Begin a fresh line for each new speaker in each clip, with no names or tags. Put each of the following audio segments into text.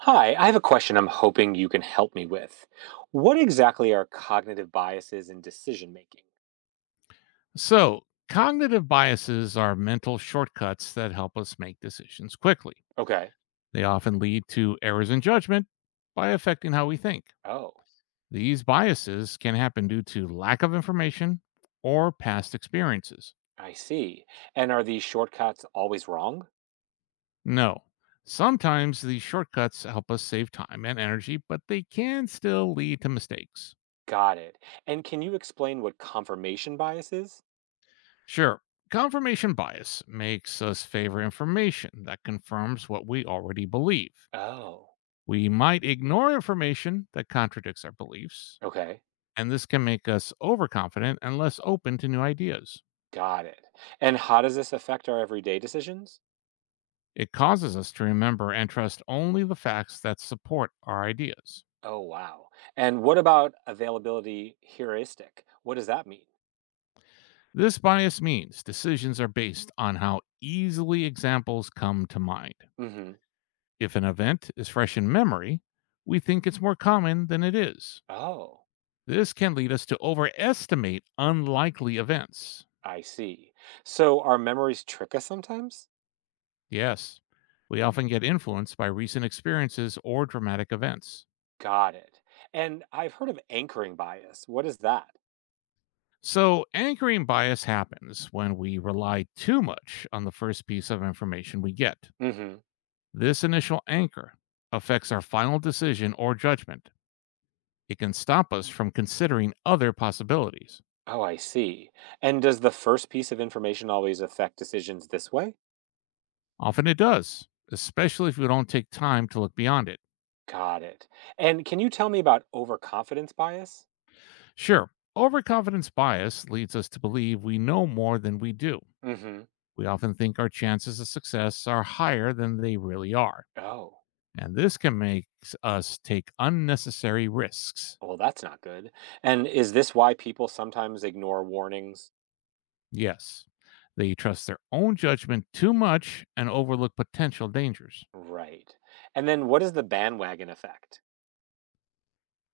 Hi, I have a question I'm hoping you can help me with. What exactly are cognitive biases in decision making?
So, cognitive biases are mental shortcuts that help us make decisions quickly.
Okay.
They often lead to errors in judgment by affecting how we think.
Oh,
These biases can happen due to lack of information or past experiences.
I see. And are these shortcuts always wrong?
No, sometimes these shortcuts help us save time and energy, but they can still lead to mistakes.
Got it. And can you explain what confirmation bias is?
Sure, confirmation bias makes us favor information that confirms what we already believe.
Oh,
We might ignore information that contradicts our beliefs,
okay.
and this can make us overconfident and less open to new ideas.
Got it. And how does this affect our everyday decisions?
It causes us to remember and trust only the facts that support our ideas.
Oh, wow. And what about availability heuristic? What does that mean?
This bias means decisions are based on how easily examples come to mind.
Mm hmm.
If an event is fresh in memory, we think it's more common than it is.
Oh,
This can lead us to overestimate unlikely events.
I see. So, our memories trick us sometimes?
Yes, we often get influenced by recent experiences or dramatic events.
Got it. And I've heard of anchoring bias. What is that?
So, anchoring bias happens when we rely too much on the first piece of information we get.
Hmm.
This initial anchor affects our final decision or judgment. It can stop us from considering other possibilities.
Oh, I see. And does the first piece of information always affect decisions this way?
Often it does, especially if we don't take time to look beyond it.
Got it. And can you tell me about overconfidence bias?
Sure, overconfidence bias leads us to believe we know more than we do.
Hmm.
We often think our chances of success are higher than they really are,
Oh,
and this can make us take unnecessary risks.
well, that's not good. And is this why people sometimes ignore warnings?
Yes, they trust their own judgment too much and overlook potential dangers.
Right. And then what is the bandwagon effect?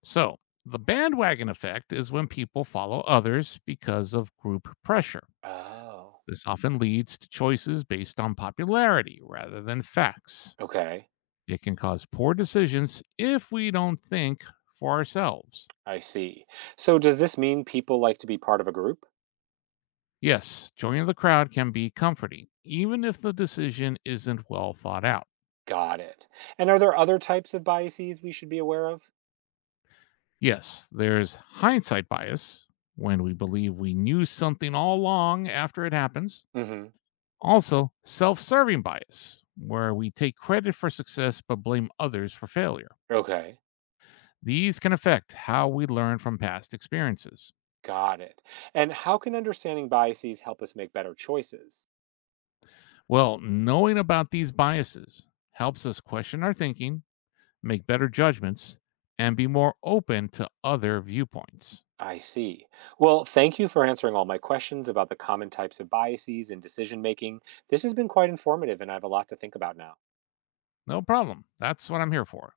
So, the bandwagon effect is when people follow others because of group pressure.
Oh.
This often leads to choices based on popularity rather than facts.
Okay,
It can cause poor decisions if we don't think for ourselves.
I see. So does this mean people like to be part of a group?
Yes, joining the crowd can be comforting, even if the decision isn't well thought out.
Got it. And are there other types of biases we should be aware of?
Yes, there's hindsight bias when we believe we knew something all along after it happens.
Hmm.
Also, self serving bias, where we take credit for success but blame others for failure.
Okay,
These can affect how we learn from past experiences.
got it. And how can understanding biases help us make better choices?
Well, knowing about these biases helps us question our thinking, make better judgments, and be more open to other viewpoints.
I see. Well, thank you for answering all my questions about the common types of biases in decision making. This has been quite informative, and I have a lot to think about now.
No problem. That's what I'm here for.